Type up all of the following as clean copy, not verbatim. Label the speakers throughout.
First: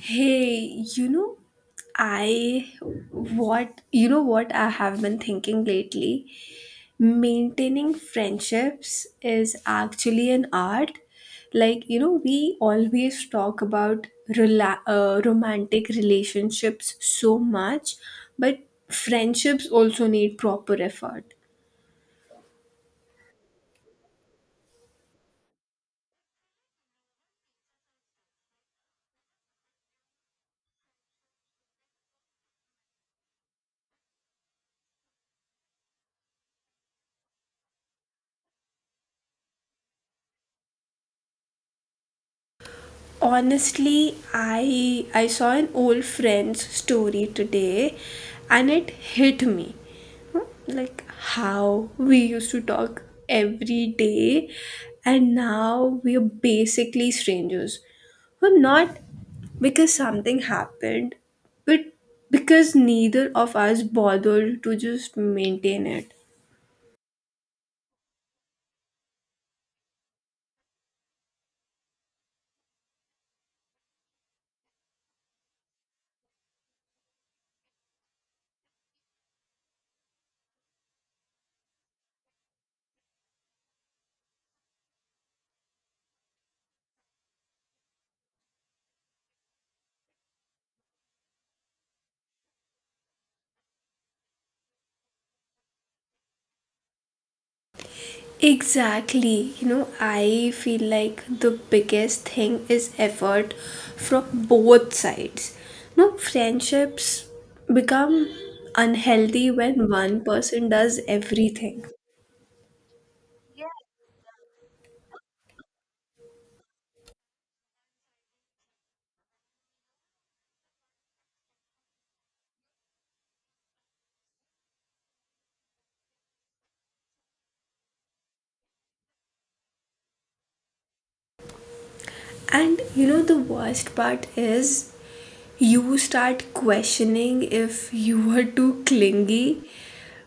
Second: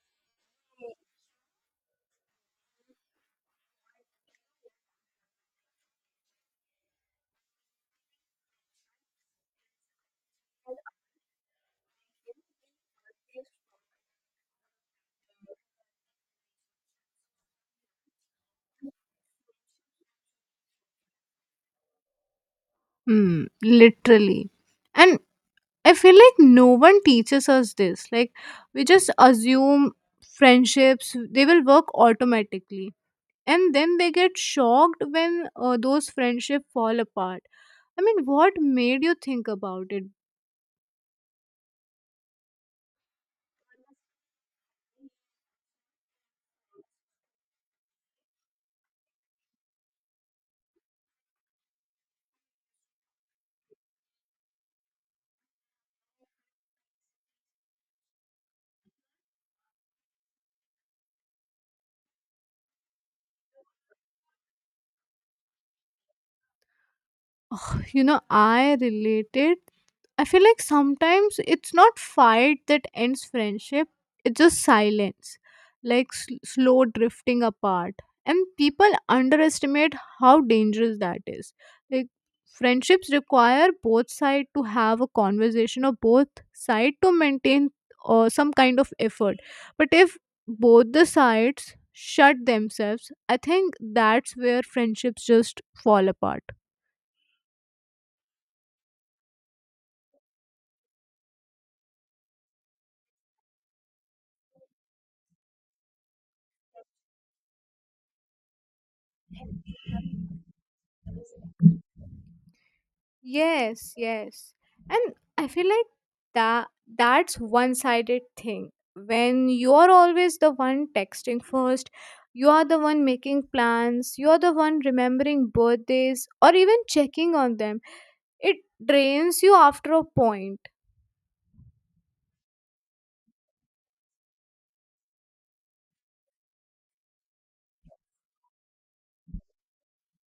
Speaker 1: Hey, you know, I what what I have been thinking lately? Maintaining friendships is actually an art. Like, you know, we always talk about romantic relationships so much, but friendships also need proper effort.
Speaker 2: Mm, literally. And I feel like no one teaches us this. Like, we just assume friendships, they will work automatically. And then they get shocked when those friendships fall apart. I mean, what made you think about it?
Speaker 1: Honestly, I saw an old friend's story today, and it hit me. Like how we used to talk every day, and now we are basically strangers. Well, not because something happened, but because neither of us bothered to just maintain it.
Speaker 2: You know, I related. I feel like sometimes it's not fight that ends friendship, it's just silence, like slow drifting apart. And people underestimate how dangerous that is. Like, friendships require both sides to have a conversation or both side to maintain some kind of effort. But if both the sides shut themselves, I think that's where friendships just fall apart.
Speaker 1: Exactly. You know, I feel like the biggest thing is effort from both sides. No, friendships become unhealthy when one person does everything.
Speaker 2: Yes, yes. And I feel like that that's one-sided thing. When you're always the one texting first, you are the one making plans, you're the one remembering birthdays or even checking on them. It drains you after a point.
Speaker 1: And you know, the worst part is you start questioning if you were too clingy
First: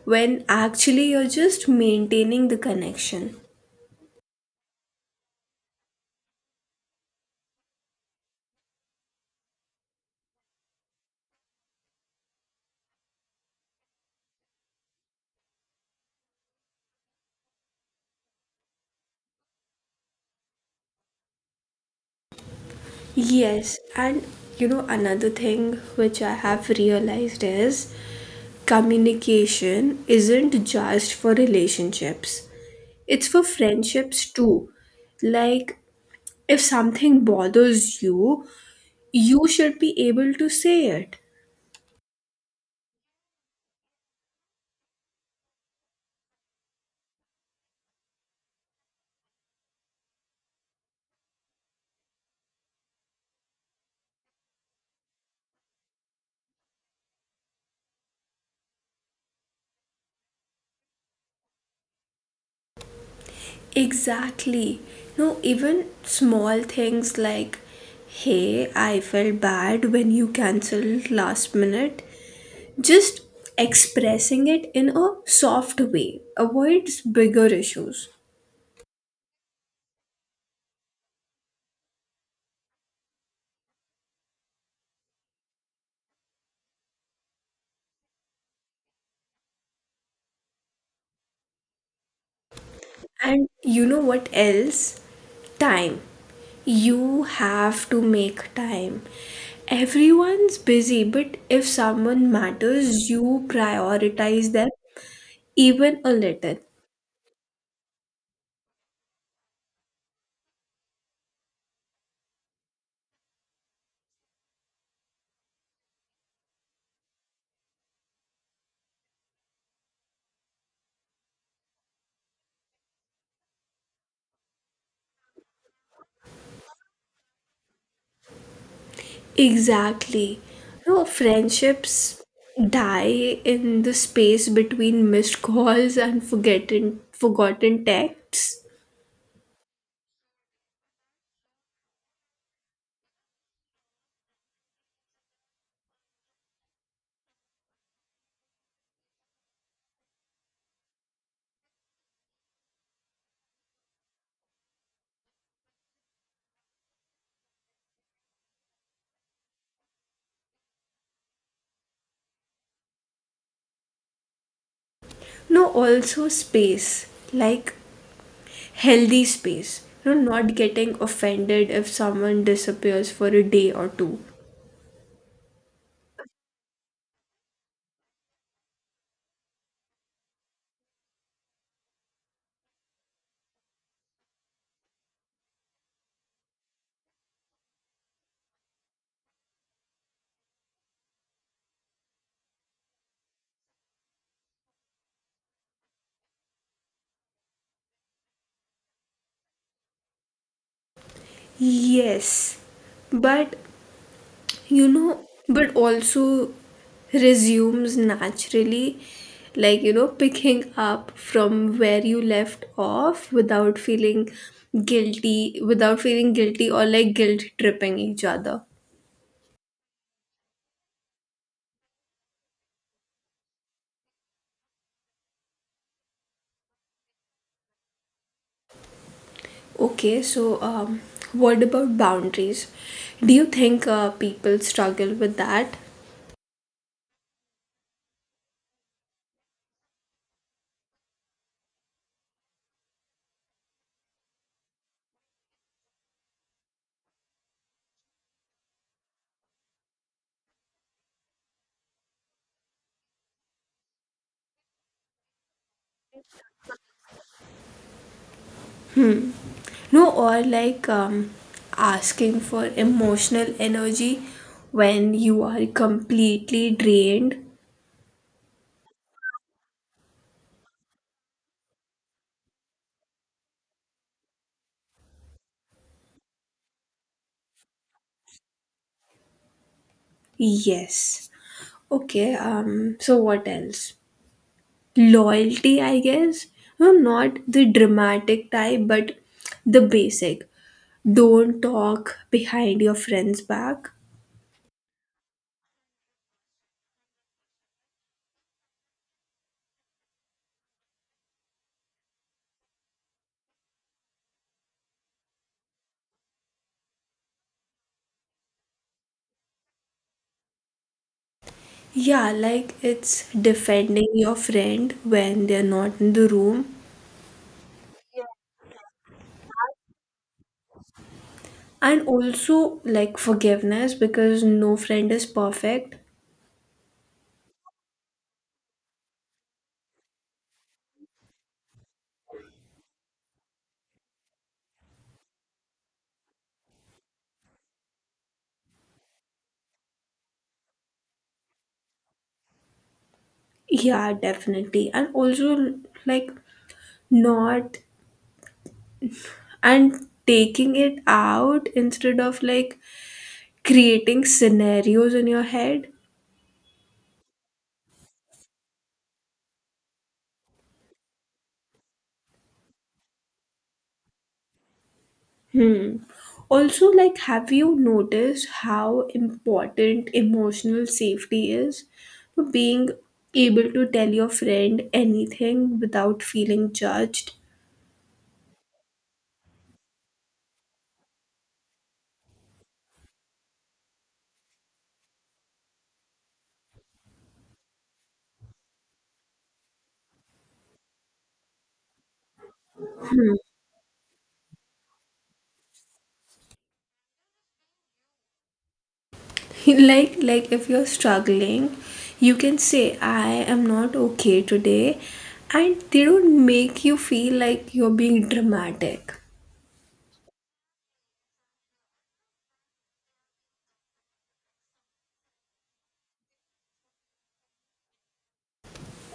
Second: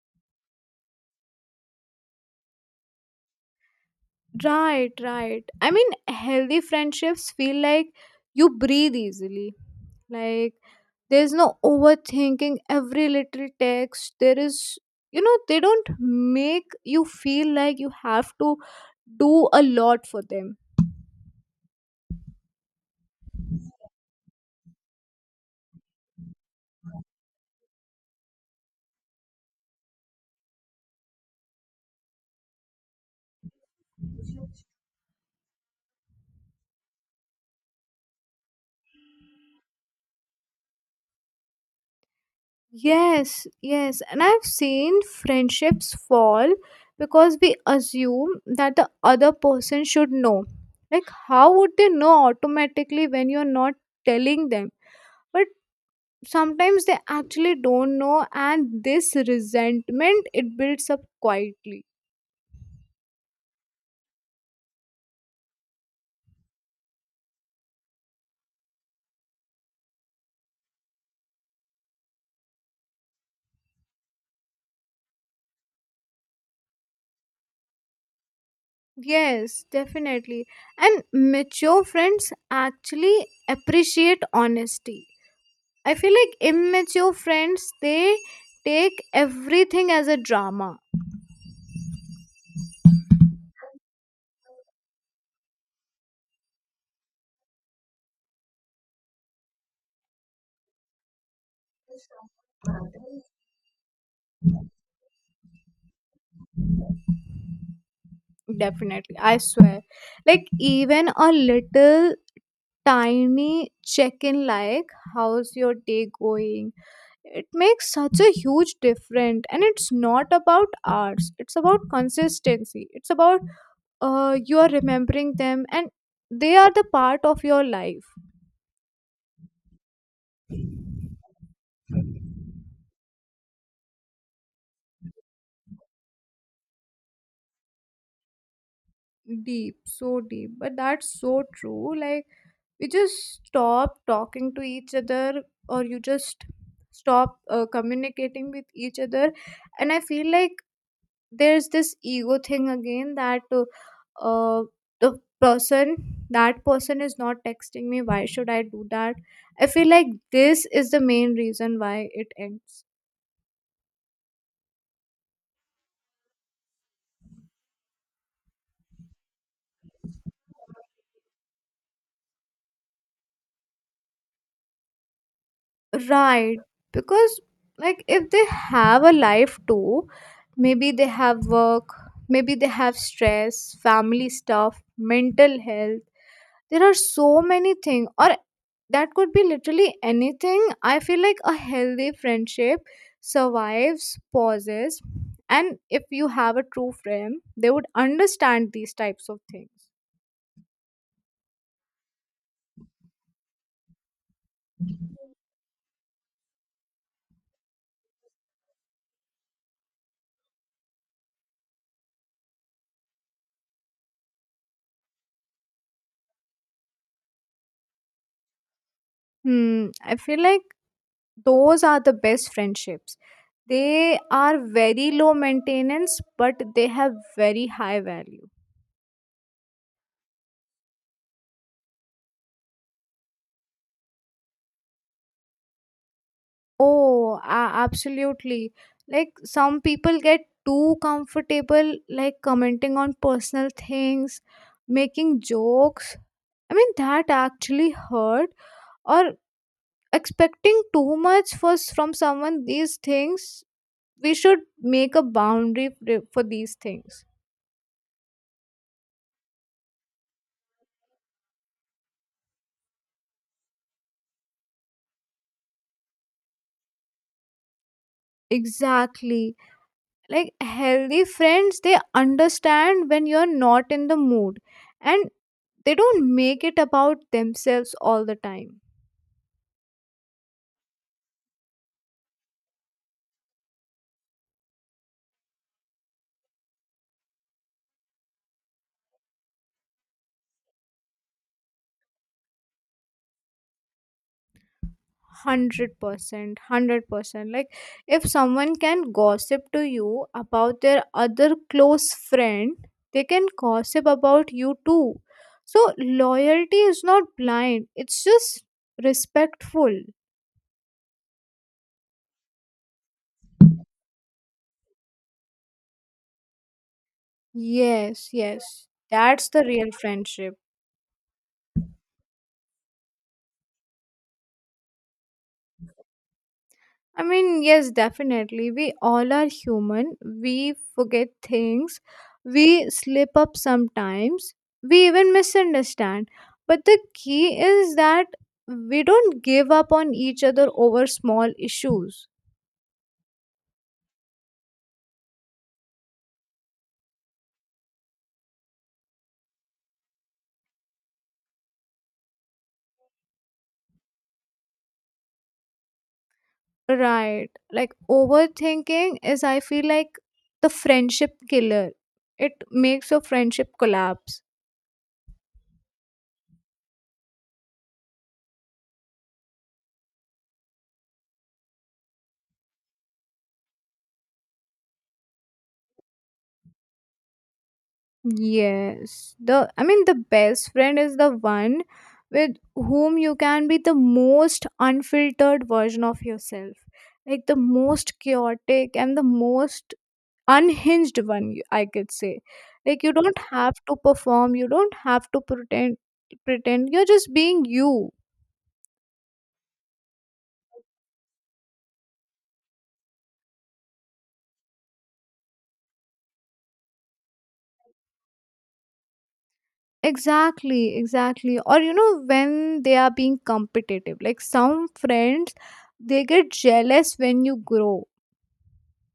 Speaker 1: when actually you're just maintaining the connection.
Speaker 2: Right, right. I mean, healthy friendships feel like you breathe easily. Like, there's no overthinking every little text. There is, you know, they don't make you feel like you have to do a lot for them.
Speaker 1: Yes, and you know, another thing which I have realized is communication isn't just for relationships, it's for friendships too. Like, if something bothers you, you should be able to say it.
Speaker 2: Yes, yes, and I've seen friendships fall because we assume that the other person should know. Like, how would they know automatically when you're not telling them? But sometimes they actually don't know, and this resentment, it builds up quietly.
Speaker 1: Exactly. No, even small things like, hey, I felt bad when you cancelled last minute. Just expressing it in a soft way avoids bigger issues.
Speaker 2: Yes, definitely. And mature friends actually appreciate honesty. I feel like immature friends, they take everything as a drama.
Speaker 1: And you know what else? Time. You have to make time. Everyone's busy, but if someone matters, you prioritize them even a little.
Speaker 2: Definitely, I swear. Like, even a little tiny check in, like, how's your day going? It makes such a huge difference. And it's not about hours, it's about consistency, it's about you are remembering them and they are the part of your life.
Speaker 1: Exactly. No, friendships die in the space between missed calls and forgotten texts.
Speaker 2: Deep, so deep, but that's so true. Like, we just stop talking to each other, or you just stop communicating with each other. And I feel like there's this ego thing again, that uh, the person that person is not texting me, why should I do that? I feel like this is the main reason why it ends.
Speaker 1: No, also space, like healthy space. No, not getting offended if someone disappears for a day or two.
Speaker 2: Right. Because, like, if they have a life too, maybe they have work, maybe they have stress, family stuff, mental health. There are so many things, or that could be literally anything. I feel like a healthy friendship survives, pauses, and if you have a true friend, they would understand these types of things.
Speaker 1: Yes, but you know, but also resumes naturally, like you know, picking up from where you left off without feeling guilty without feeling guilty, or like guilt tripping each other.
Speaker 2: Hmm, I feel like those are the best friendships. They are very low maintenance, but they have very high value.
Speaker 1: Okay, so what about boundaries? Do you think people struggle with that?
Speaker 2: Oh, absolutely. Like, some people get too comfortable, like commenting on personal things, making jokes. I mean, that actually hurt. Or expecting too much from someone. These things we should make a boundary for these things.
Speaker 1: Hmm, no, or like asking for emotional energy when you are completely drained.
Speaker 2: Exactly. Like, healthy friends, they understand when you're not in the mood, and they don't make it about themselves all the time.
Speaker 1: Yes. Okay. So what else? Loyalty, I guess. No, not the dramatic type, but the basic. Don't talk behind your friend's back.
Speaker 2: 100%, 100%. Like, if someone can gossip to you about their other close friend, they can gossip about you too. So loyalty is not blind, it's just respectful.
Speaker 1: Yeah, like it's defending your friend when they're not in the room.
Speaker 2: Yes, yes, that's the real friendship.
Speaker 1: And also like forgiveness, because no friend is perfect.
Speaker 2: I mean, yes, definitely. We all are human. We forget things. We slip up sometimes. We even misunderstand. But the key is that we don't give up on each other over small issues.
Speaker 1: Yeah, definitely. And also like not and taking it out instead of like creating scenarios in your head.
Speaker 2: Right. Like, overthinking is, I feel like, the friendship killer. It makes your friendship collapse.
Speaker 1: Hmm. Also, like, have you noticed how important emotional safety is? For being able to tell your friend anything without feeling judged.
Speaker 2: Yes, the, I mean, the best friend is the one with whom you can be the most unfiltered version of yourself. Like the most chaotic and the most unhinged one, you- I could say. Like, you don't have to perform, you don't have to pretend, you're just being you.
Speaker 1: Like, if you're struggling, you can say, "I am not okay today," and they don't make you feel like you're being dramatic.
Speaker 2: Exactly, exactly. Or you know when they are being competitive. Like, some friends, they get jealous when you grow.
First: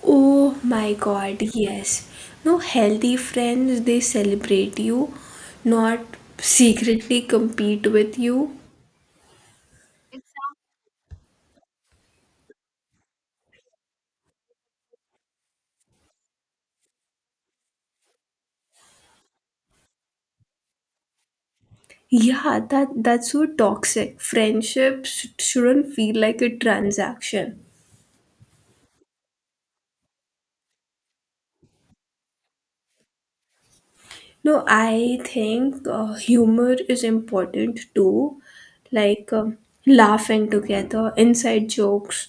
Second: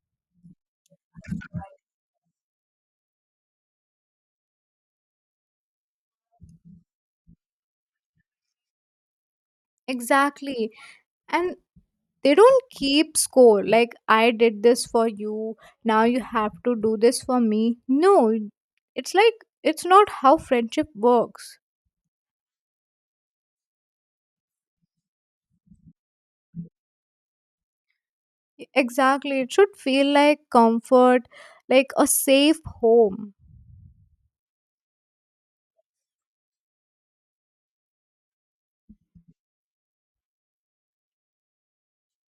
Speaker 1: Oh my god, yes. No, healthy friends, they celebrate you, not secretly compete with you.
Speaker 2: Exactly. And they don't keep score, like I did this for you, now you have to do this for me. No, it's like, it's not how friendship works.
Speaker 1: Yeah, that that's so toxic. Friendships shouldn't feel like a transaction.
Speaker 2: E, exactly, it should feel like comfort, like a safe home.
Speaker 1: No, I think humor is important too, like laughing together, inside jokes.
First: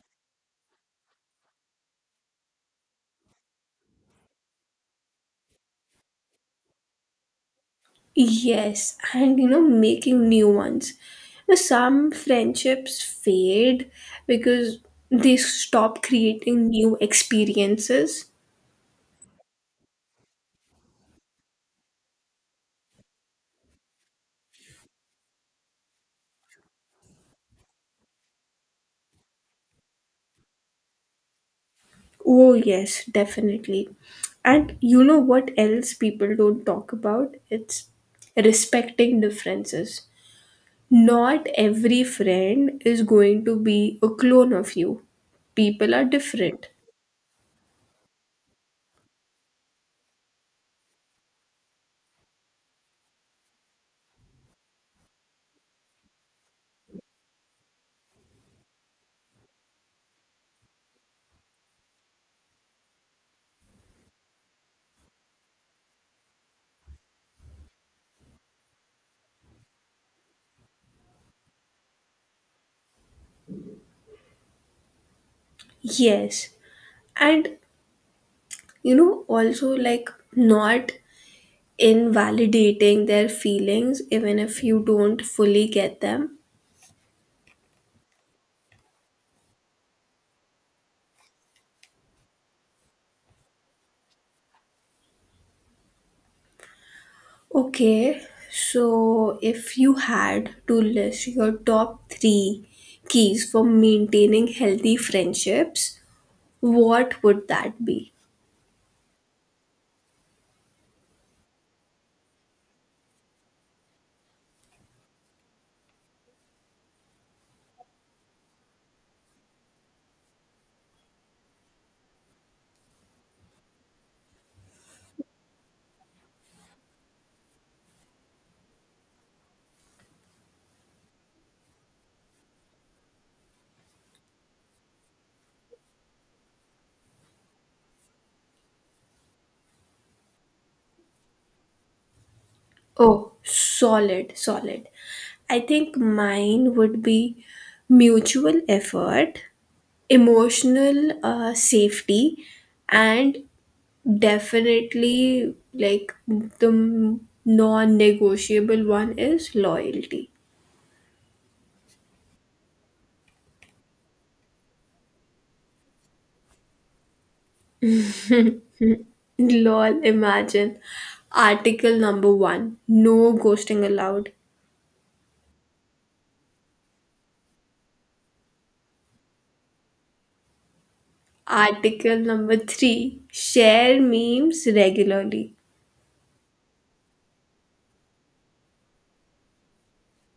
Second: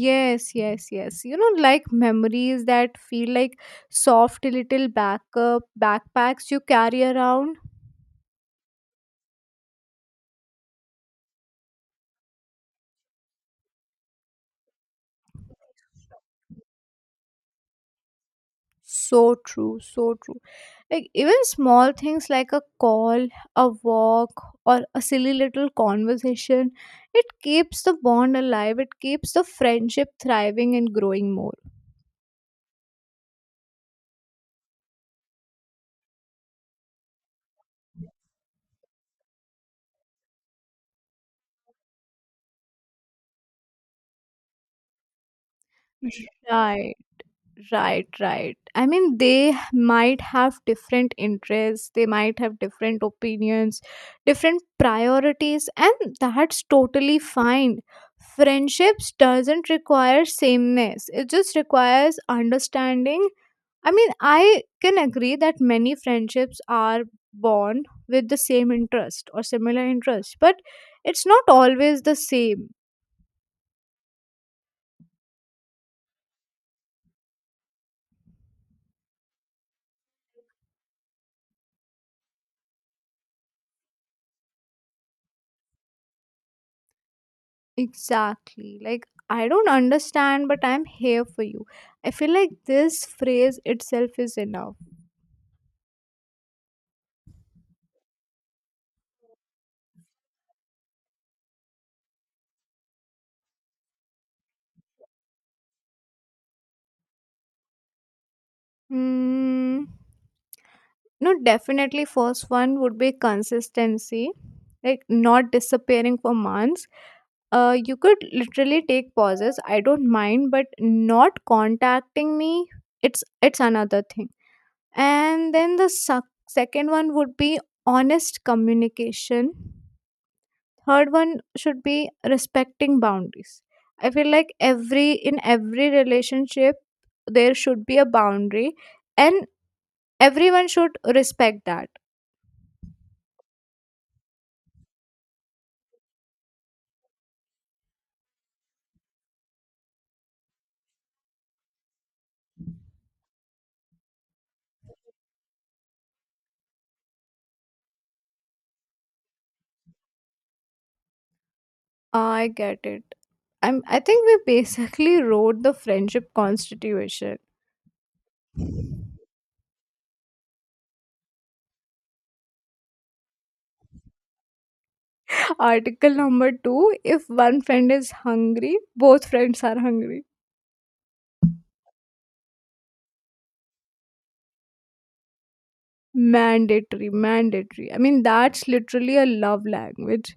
Speaker 2: Yes, yes, yes, you know, like memories that feel like soft little backup backpacks you carry around.
Speaker 1: Yes, and you know, making new ones. Now, some friendships fade because they stop creating new experiences.
Speaker 2: So true, so true. Like, even small things like a call, a walk, or a silly little conversation, it keeps the bond alive. It keeps the friendship thriving and growing more.
Speaker 1: Oh, yes, definitely. And you know what else people don't talk about? It's respecting differences. Not every friend is going to be a clone of you, people are different.
Speaker 2: Right, right, right. I mean, they might have different interests, they might have different opinions, different priorities, and that's totally fine. Friendships doesn't require sameness. It just requires understanding. I mean, I can agree that many friendships are born with the same interest or similar interest, but it's not always the same.
Speaker 1: Yes. And you know, also like not invalidating their feelings even if you don't fully get them.
Speaker 2: Exactly. Like, I don't understand, but I'm here for you. I feel like this phrase itself is enough.
Speaker 1: Okay, so if you had to list your top three keys for maintaining healthy friendships, what would that be?
Speaker 2: Mm, no, definitely, first one would be consistency, like not disappearing for months. You could literally take pauses. I don't mind, but not contacting me, it's another thing. And then the suc second one would be honest communication. Third one should be respecting boundaries. I feel like every in every relationship there should be a boundary, and everyone should respect that.
Speaker 1: Oh, solid, solid. I think mine would be mutual effort, emotional safety, and definitely, like the non-negotiable one is loyalty.
Speaker 2: I get it. I think we basically wrote the friendship constitution.
Speaker 1: Lol, imagine. Article number one, no ghosting allowed.
Speaker 2: Article number two, if one friend is hungry, both friends are hungry.
Speaker 1: Article number three, share memes regularly.
Speaker 2: Mandatory, mandatory. I mean, that's literally a love language.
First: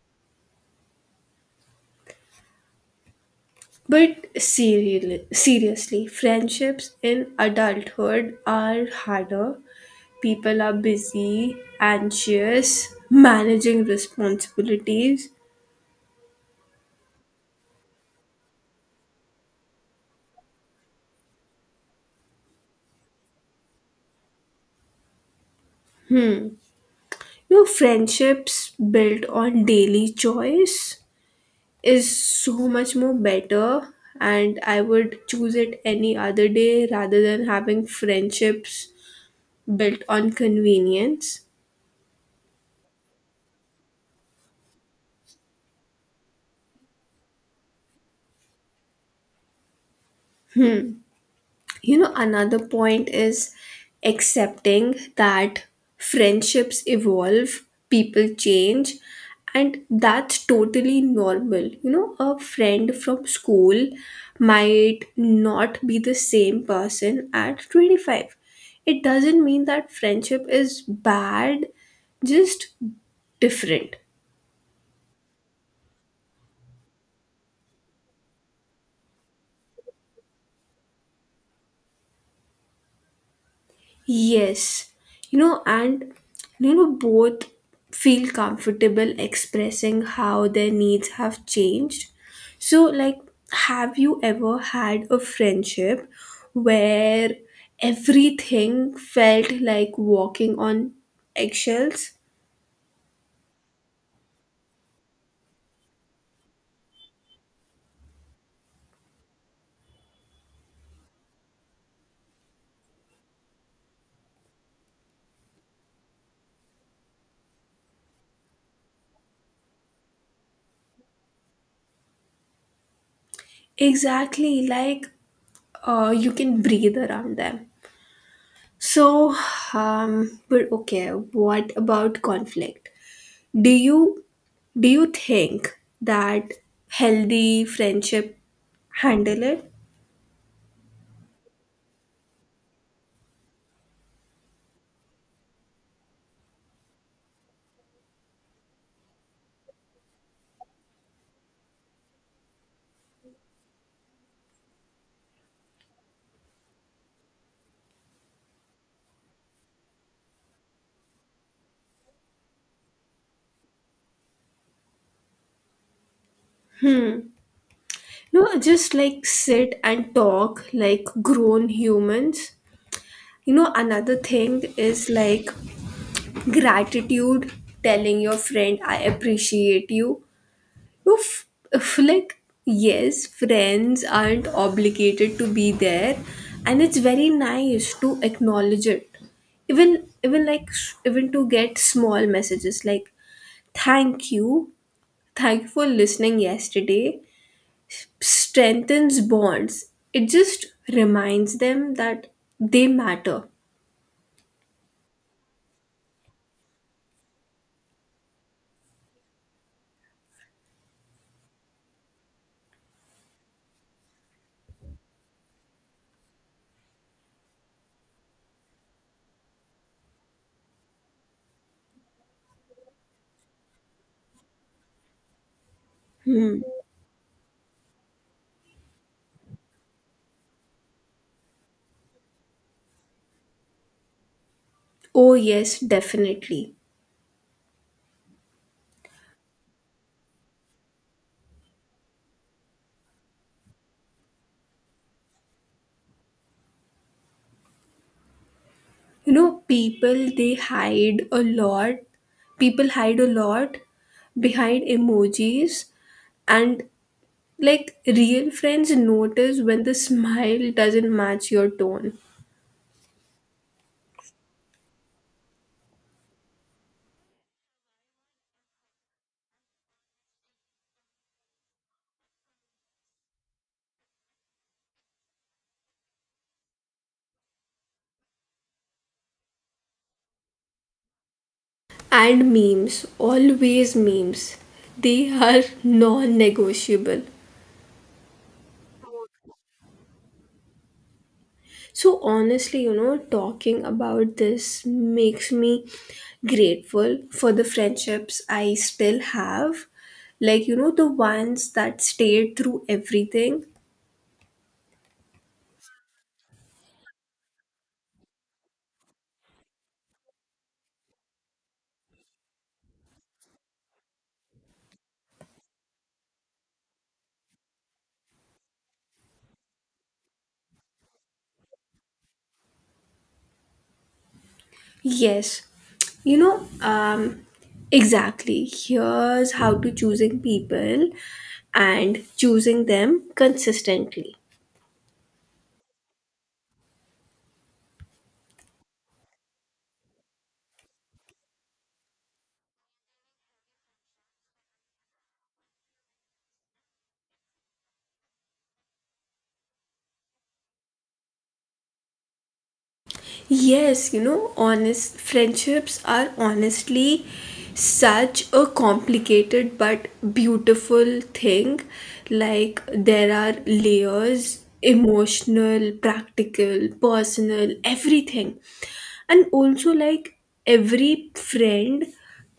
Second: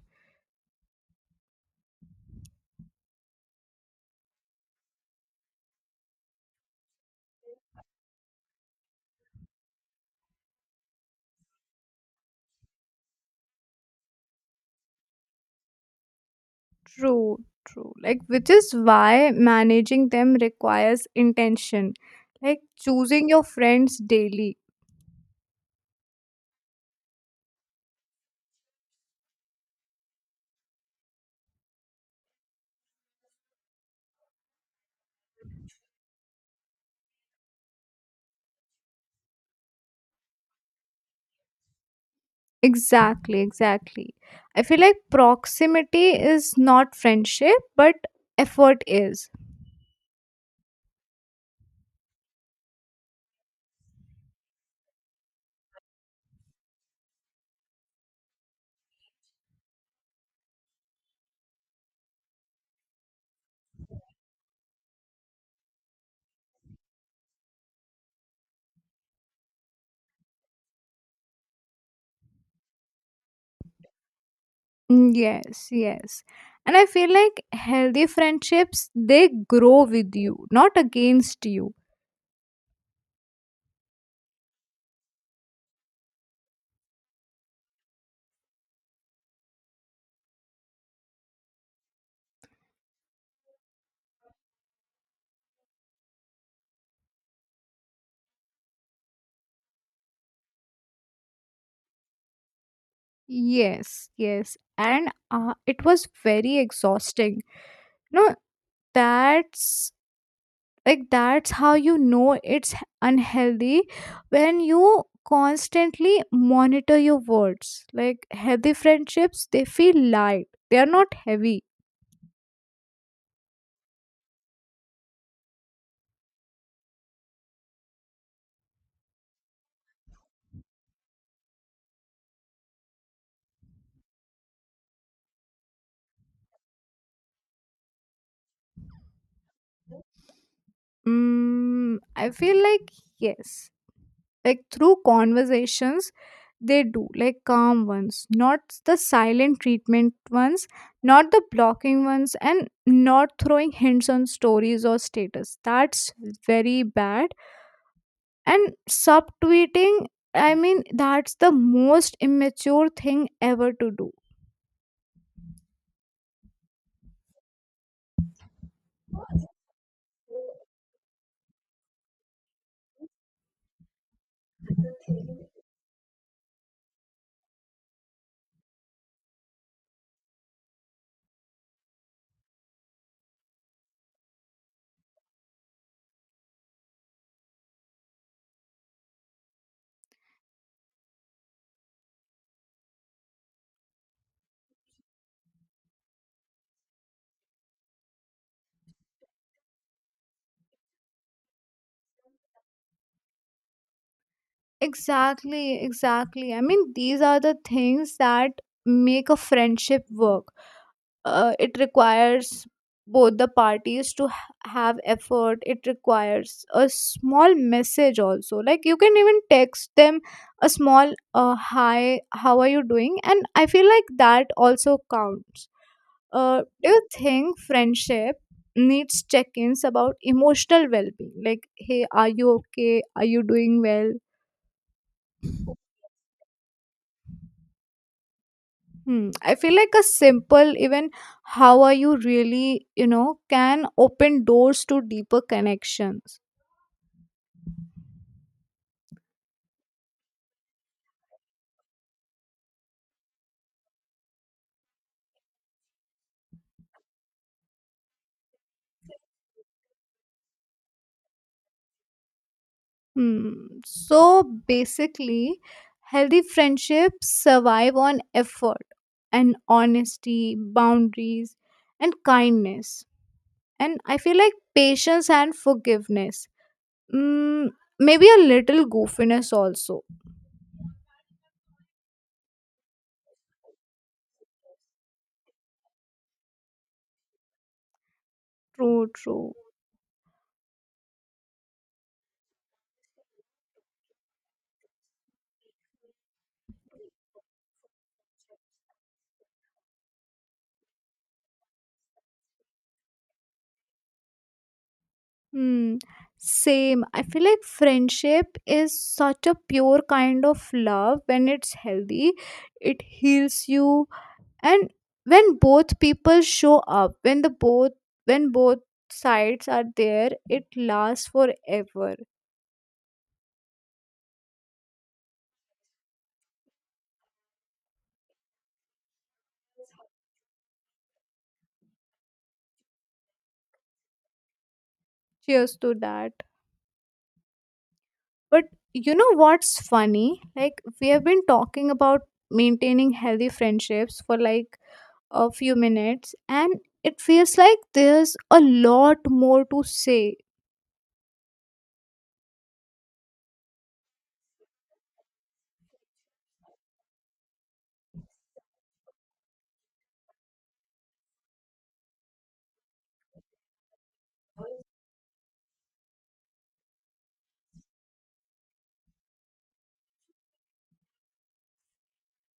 Speaker 1: But serial seriously, friendships in adulthood are harder. People are busy, anxious, managing responsibilities.
Speaker 2: True, true. Like, which is why managing them requires intention, like choosing your friends daily.
Speaker 1: No, friendships built on daily choice is so much more better, and I would choose it any other day rather than having friendships built on convenience.
Speaker 2: Exactly, exactly. I feel like proximity is not friendship, but effort is.
Speaker 1: You know, another point is accepting that friendships evolve, people change, and that's totally normal. You know, a friend from school might not be the same person at 25. It doesn't mean that friendship is bad, just different.
Speaker 2: Mm, yes, yes. And I feel like healthy friendships, they grow with you, not against you.
Speaker 1: Yes, you know, and you know, both feel comfortable expressing how their needs have changed. So, like, have you ever had a friendship where everything felt like walking on eggshells?
Speaker 2: Yes, yes. And it was very exhausting. No, that's, like, that's how you know it's unhealthy, when you constantly monitor your words. Like, healthy friendships, they feel light. They are not heavy.
Speaker 1: Exactly, like, you can breathe around them. So, but okay, what about conflict? Do you Do you think that healthy friendship handle it?
Speaker 2: Mm, I feel like yes. Like, through conversations they do, like calm ones, not the silent treatment ones, not the blocking ones, and not throwing hints on stories or status, that's very bad. And subtweeting, I mean, that's the most immature thing ever to do.
Speaker 1: No, just like sit and talk like grown humans. You know, another thing is like gratitude, telling your friend, I appreciate you. You f- like, yes, friends aren't obligated to be there, and it's very nice to acknowledge it. Even like even to get small messages like thank you. Thank you for listening yesterday. Strengthens bonds. It just reminds them that they matter.
Speaker 2: Exactly, exactly. I mean, these are the things that make a friendship work. Uh, it requires both the parties to have effort. It requires a small message also. Like, you can even text them a small hi, how are you doing? And I feel like that also counts. Uh, do you think friendship needs check-ins about emotional well-being, like, hey, are you okay, are you doing well?
Speaker 1: Oh, yes, definitely.
Speaker 2: Hmm. I feel like a simple, even how are you really, you know, can open doors to deeper connections.
Speaker 1: You know, people, they hide a lot. People hide a lot behind emojis. And like real friends notice when the smile doesn't match your tone.
Speaker 2: Hmm. So basically, healthy friendships survive on effort and honesty, boundaries, and kindness. And I feel like patience and forgiveness. Mm, maybe a little goofiness also.
Speaker 1: And memes, always memes. They are non negotiable.
Speaker 2: True, true.
Speaker 1: So honestly, you know, talking about this makes me grateful for the friendships I still have. Like, you know, the ones that stayed through everything.
Speaker 2: Hmm. Same. I feel like friendship is such a pure kind of love when it's healthy. It heals you, and when both people show up, when the both, when both sides are there, it lasts forever.
Speaker 1: Yes. You know, exactly. Here's how to choosing people and choosing them consistently.
Speaker 2: Cheers to that. But you know what's funny? Like, we have been talking about maintaining healthy friendships for like a few minutes, and it feels like there's a lot more to say.
Speaker 1: Yes, you know, honest friendships are honestly such a complicated but beautiful thing. Like, there are layers emotional, practical, personal, everything. And also, like, every friend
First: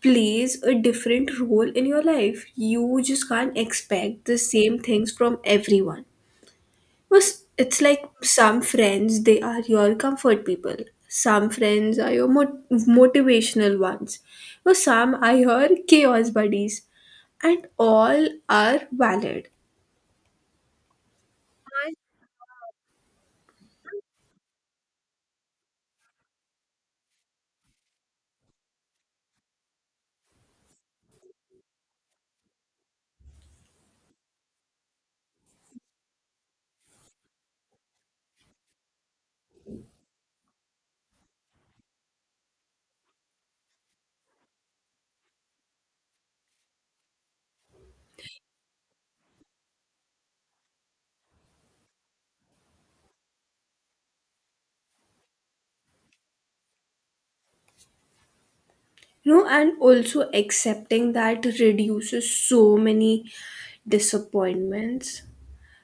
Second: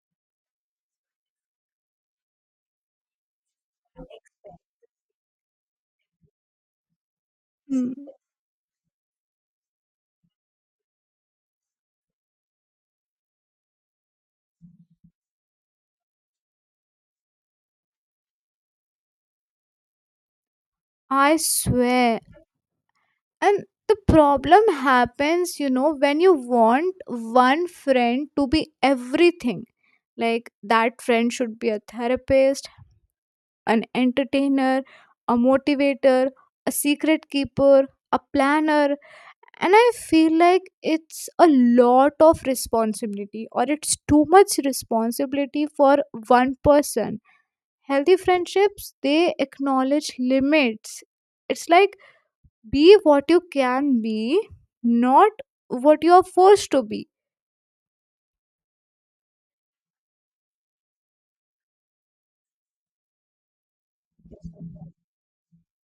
Speaker 1: plays a different role in your life. You just can't expect the same things from everyone. Was it's like
Speaker 2: Mm,
Speaker 1: some friends, they are your comfort people. Some friends are your motivational ones. Well, some are your chaos buddies, and all are valid.
Speaker 2: I swear. And the problem happens, you know, when you want one friend to be everything. Like, that friend should be a therapist, an entertainer, a motivator, a secret keeper, a planner. And I feel like it's a lot of responsibility, or it's too much responsibility for one person. Healthy friendships, they acknowledge limits. It's like, be what you can be, not what you are forced to be.
Speaker 1: You know, and also accepting that reduces so many disappointments.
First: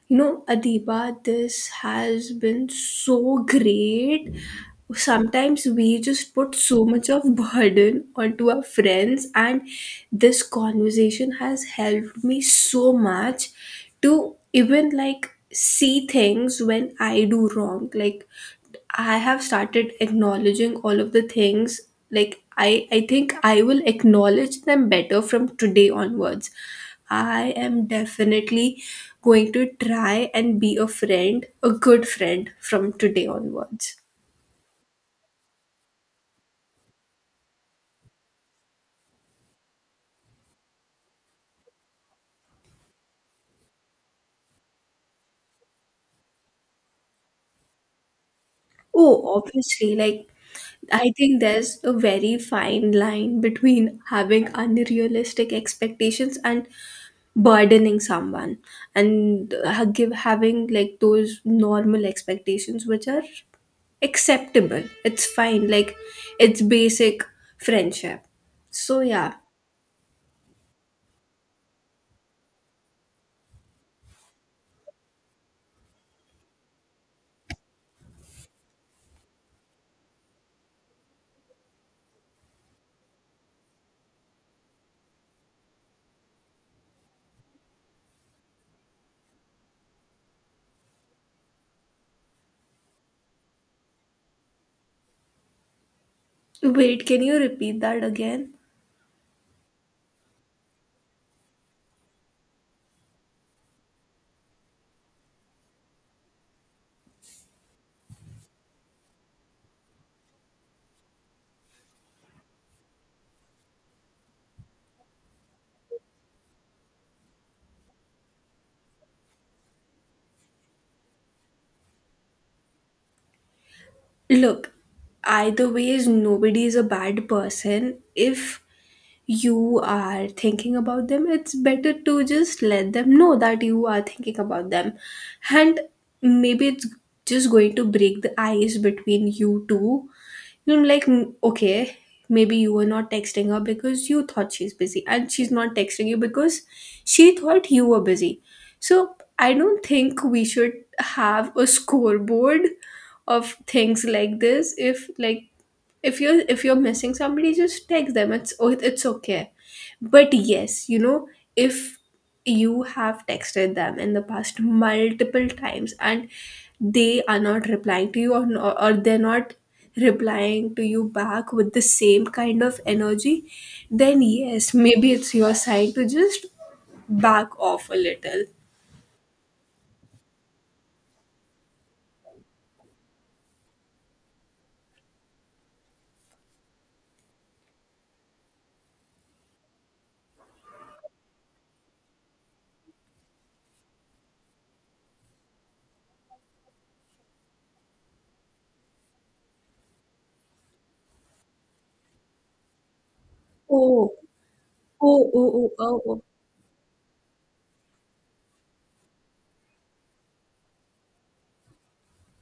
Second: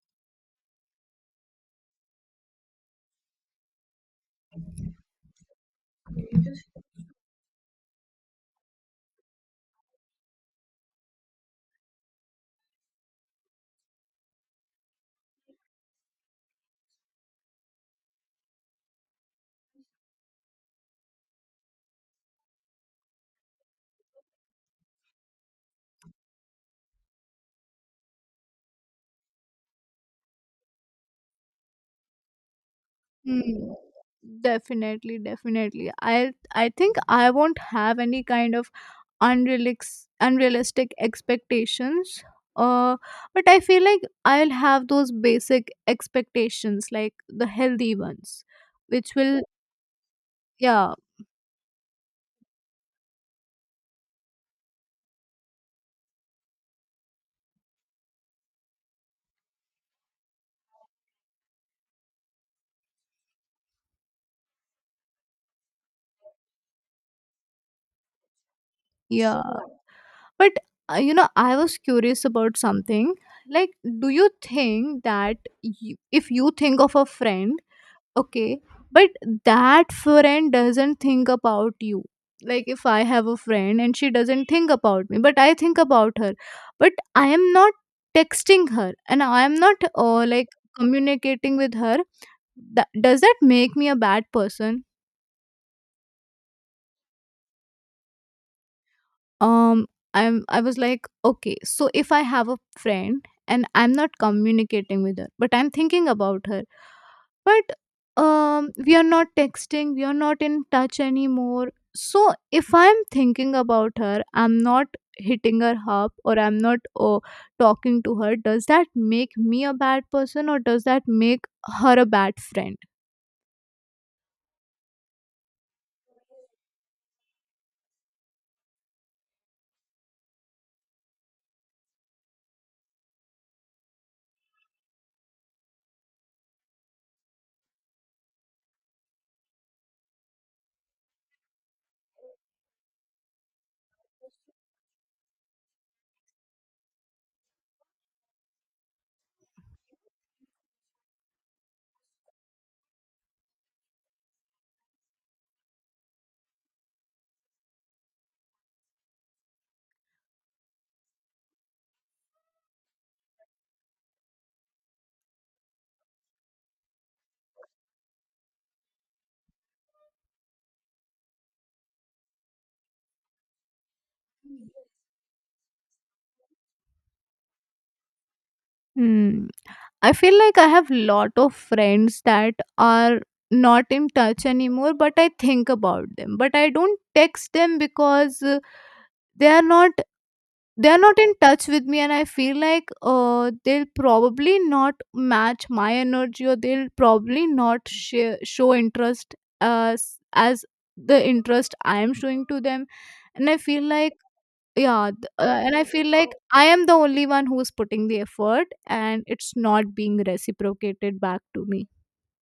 Speaker 1: You know, Adiba, this has been so great. Sometimes we just put so much of burden onto our friends, and this conversation has helped me so much to even like see things when I do wrong. Like, I have started acknowledging all of the things. Like, I think I will acknowledge them better from today onwards. I am definitely going to try and be a friend, a good friend from today
Speaker 2: Hmm.
Speaker 1: onwards.
Speaker 2: Definitely, definitely. I think I won't have any kind of unrealistic expectations. Uh, but I feel like I'll have those basic expectations, like the healthy ones, which
Speaker 1: Oh,
Speaker 2: will
Speaker 1: obviously, like
Speaker 2: yeah,
Speaker 1: I think there's a very fine line between having unrealistic expectations and burdening someone, and give having like those normal expectations which are acceptable. It's fine, like it's basic friendship. So yeah.
Speaker 2: yeah. But you know, I was curious about something. Like, do you think that you, if you think of a friend, okay, but that friend doesn't think about you? Like, if I have a friend and she doesn't think about me but I think about her, but I am not texting her, and I am not, like, communicating with her, that, does that make me a bad person?
Speaker 1: Wait, can you repeat that again?
Speaker 2: um I'm, I was like, okay, so if I have a friend and I'm not communicating with her but I'm thinking about her, but we are not texting, we are not in touch anymore. So, if I'm thinking about her, I'm not hitting her up, or I'm not, uh, talking to her, does that make me a bad person, or does that make her a bad friend?
Speaker 1: Look, either ways, nobody is a bad person. If you are thinking about them, it's better to just let them know that you are thinking about them. And maybe it's just going to break the ice between you two. You are like, "Mm, okay, maybe you were not texting her because you thought she's busy, and she's not texting you because she thought you were busy." So I don't think we should have a scoreboard of things like this. If you're missing somebody, just text them. It's it's okay. But yes, you know, if you have texted them in the past multiple times and they are not replying to you, no, or they're not replying to you back with the same kind of energy, then yes, maybe it's your sign to just back off a little.
Speaker 2: Hmm. I feel like I have lot of friends that are not in touch anymore, but I think about them. But I don't text them because they are not, they are not in touch with me. And I feel like they'll probably not match my energy, or they'll probably not show interest as the interest I am showing to them. And I feel
Speaker 1: Oh,
Speaker 2: like yeah,
Speaker 1: oh, oh, oh,
Speaker 2: and I
Speaker 1: oh,
Speaker 2: feel
Speaker 1: oh.
Speaker 2: like I am the only one who's putting the effort, and it's not being reciprocated back to me.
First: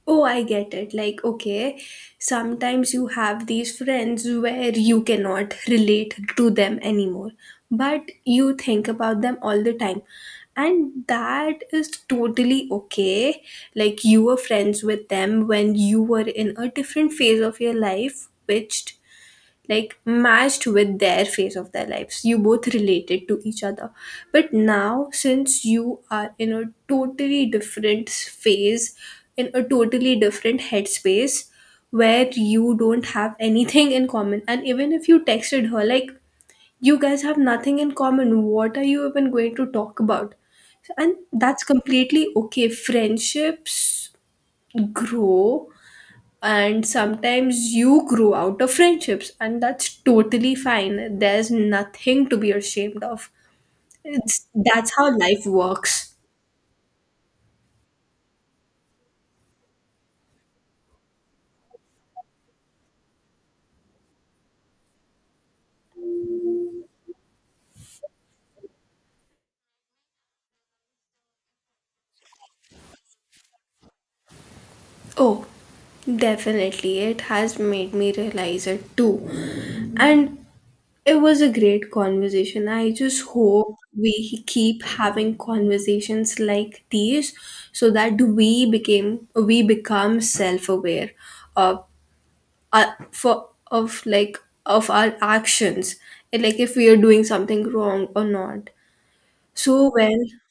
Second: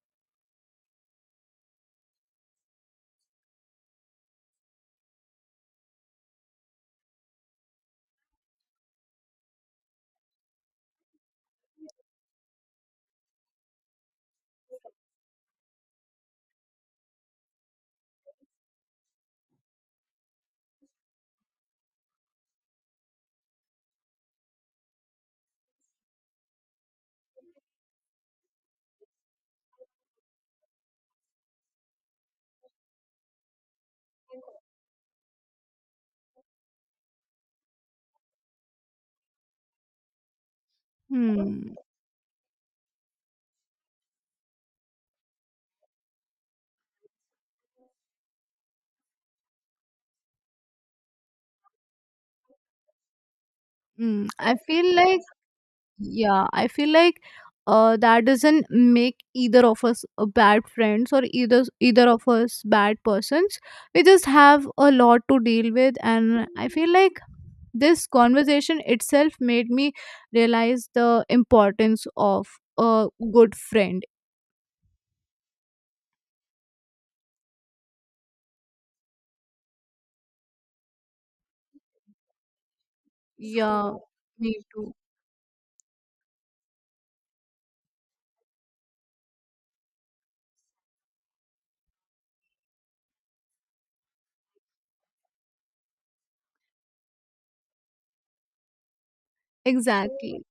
Speaker 1: Oh, I get it. Like, okay, sometimes you have these friends where you cannot relate to them anymore, but you think about them all the time. And that is totally okay. Like, you were friends with them when you were in a different phase of your life, which like matched with their phase of their lives. You both related to each other, but now since you are in a totally different phase, in a totally different headspace, where you don't have anything in common, and even if you texted her, like, you guys have nothing in common, what are you even going to talk about? And that's
Speaker 2: Hmm.
Speaker 1: completely okay. Friendships grow, and sometimes you grow out of friendships, and that's totally fine. There's nothing to be ashamed of.
Speaker 2: Hmm.
Speaker 1: It's
Speaker 2: I
Speaker 1: That's
Speaker 2: feel
Speaker 1: how
Speaker 2: like
Speaker 1: life works.
Speaker 2: yeah, I feel like that doesn't make either of us a bad friends, or either of us bad persons. We just have a lot to deal with, and I feel like this conversation itself made me realize the importance of a good friend.
Speaker 1: Oh, definitely, it has made me realize it too. And it was a great conversation. I just hope
Speaker 2: Yeah,
Speaker 1: we
Speaker 2: me
Speaker 1: keep
Speaker 2: too.
Speaker 1: having conversations like these, so that we become self-aware of for of like of our actions, and like if we are doing something wrong or not. So well.
Speaker 2: Exactly.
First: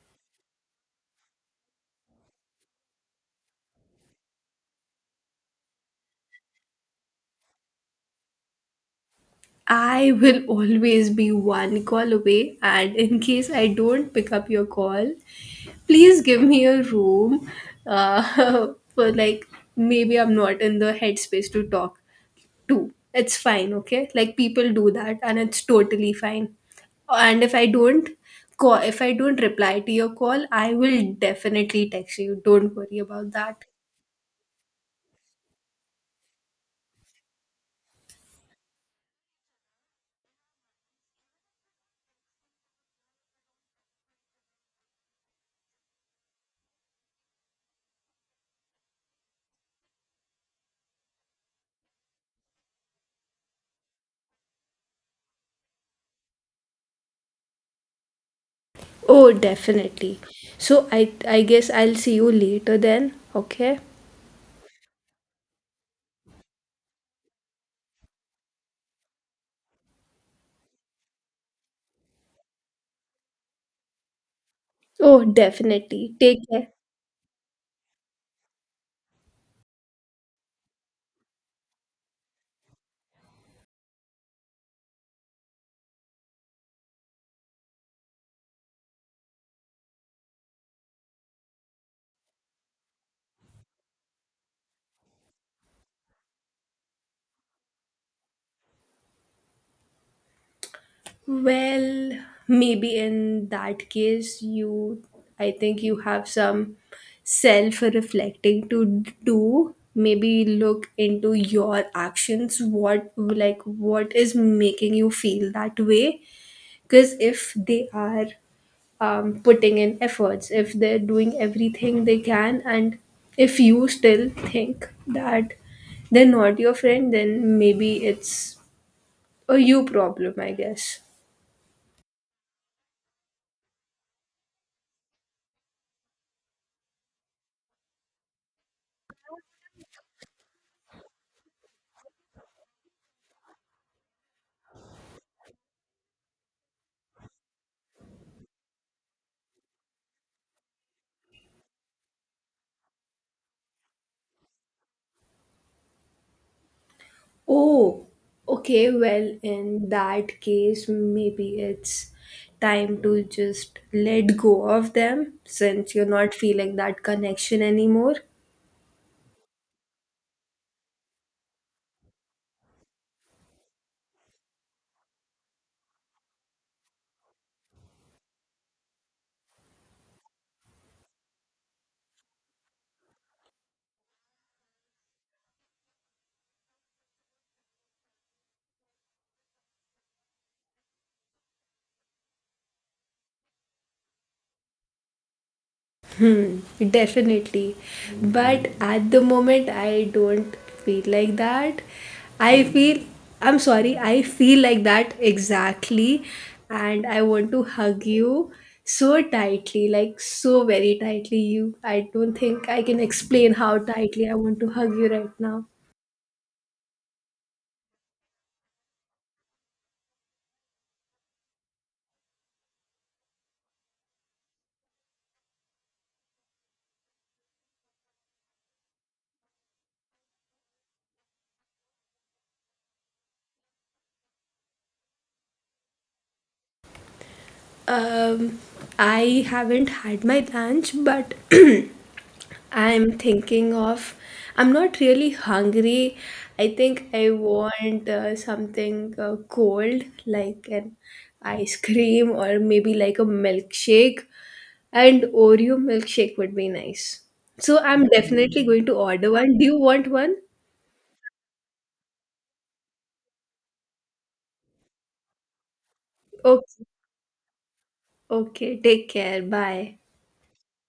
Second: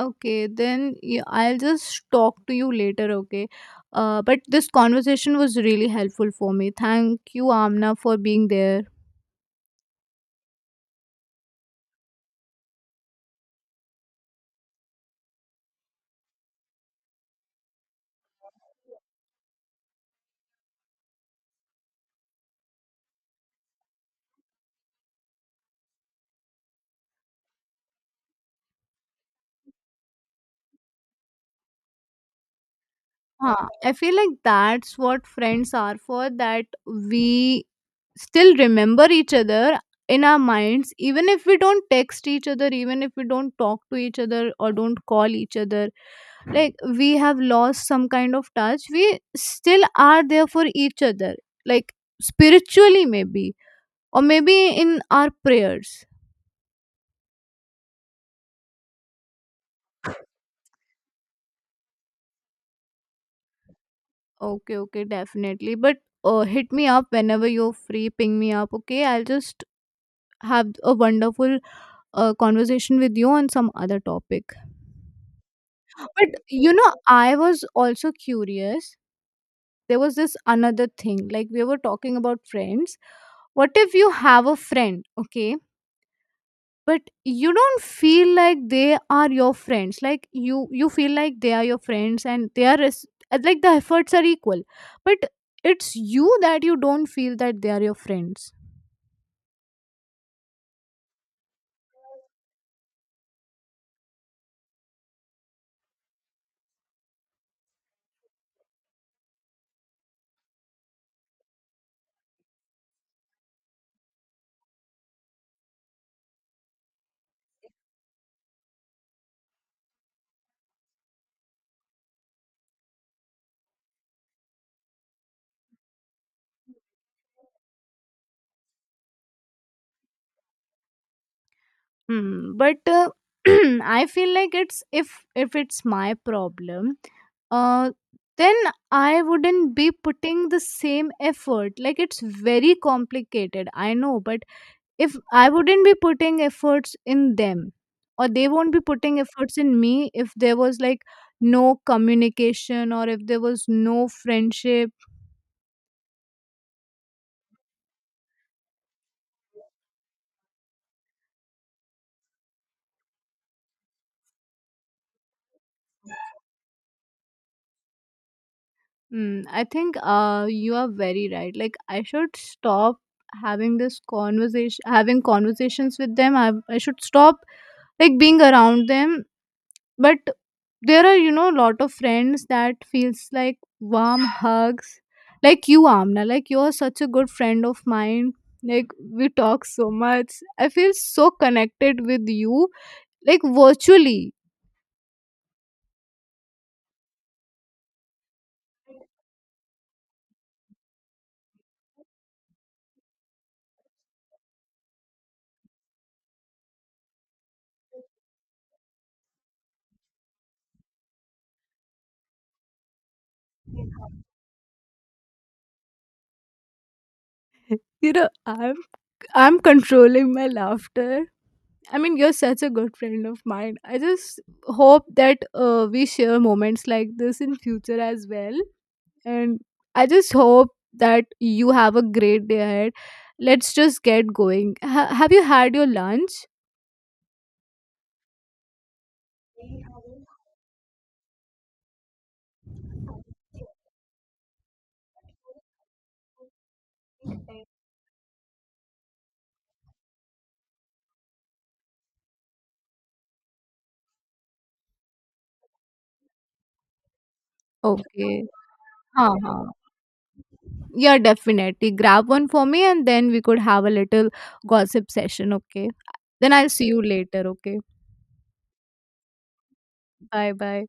Speaker 2: Okay, then yeah, I'll just talk to you later, okay? But this conversation was really helpful for me. Thank you, Amna, for being there.
Speaker 1: I will always be one call away, and in case I don't pick up your call, please give me a room, uh, for like maybe I'm not in the headspace to talk to. It's fine, okay? Like people do that, and it's totally fine. And if I don't call, if I don't reply to your call, I will definitely text you. Don't worry about that.
Speaker 2: Huh. I feel like that's what friends are for, that we still remember each other in our minds, even if we don't text each other, even if we don't talk to each other or don't call each other. Like, we have lost some kind of touch, we still are there for each other. Like, spiritually maybe, or maybe in our prayers.
Speaker 1: Oh, definitely. So I guess I'll see you later then, okay?
Speaker 2: Okay, okay, definitely. But hit me up whenever you're free. Ping me up, okay? I'll just have a wonderful conversation with you on some other topic.
Speaker 1: Oh, definitely. Take
Speaker 2: But
Speaker 1: care.
Speaker 2: you know, I was also curious. There was this another thing, like, we were talking about friends. What if you have a friend, okay, but you don't feel like they are your friends? Like, you feel like they are your friends and they are like the efforts are equal, but it's you that you don't feel that they are your friends.
Speaker 1: Well, maybe in that case, I think you have some self reflecting to do. Maybe look into your actions. Like, what is making you feel that way? Because if they are putting in efforts, if they're doing everything they can, and if you still think that they're not your friend, then maybe it's a you problem, I guess.
Speaker 2: Hmm, but I feel like it's, if it's my problem, uh, then I wouldn't be putting the same effort. Like, it's very complicated, I know, but if I wouldn't be putting efforts in them, or they won't be putting efforts in me, if there was like no communication, or if there was no friendship.
Speaker 1: Oh, okay. Well, in that case, maybe it's time to just let go of them since you're not feeling that connection anymore.
Speaker 2: Mm, I think you are very right. Like, I should stop having this conversation, having conversations with them. I should stop, like, being around them. But there are, you know, a lot of friends that feels like warm hugs, like you, Amna. Like, you are such a good friend of mine. Like, we talk so much. I feel so connected with you, like virtually.
Speaker 1: Hmm, definitely. But at the moment, I don't feel like that. I feel, I'm sorry, I feel like that exactly. And I want to hug you so tightly, like so very tightly. I don't think I can explain how tightly I want to hug you right now.
Speaker 2: You know, I'm controlling my laughter. I mean, you're such a good friend of mine. I just hope that we share moments like this in future as well. And I just hope that you have a great day ahead. Let's just get going. Have you had your lunch?
Speaker 1: Um, I haven't had my lunch, but I'm thinking of, I'm not really hungry. I think I want something cold, like an ice cream or maybe like a milkshake. And Oreo milkshake would be nice. So I'm
Speaker 2: Okay.
Speaker 1: definitely going to order
Speaker 2: Huh,
Speaker 1: one. Do
Speaker 2: huh.
Speaker 1: you want one?
Speaker 2: Yeah, definitely. Grab one for me and then we could have a little gossip session, okay? Then I'll see
Speaker 1: Okay.
Speaker 2: you later, okay?
Speaker 1: Okay. Take care. Bye.
Speaker 2: Bye bye.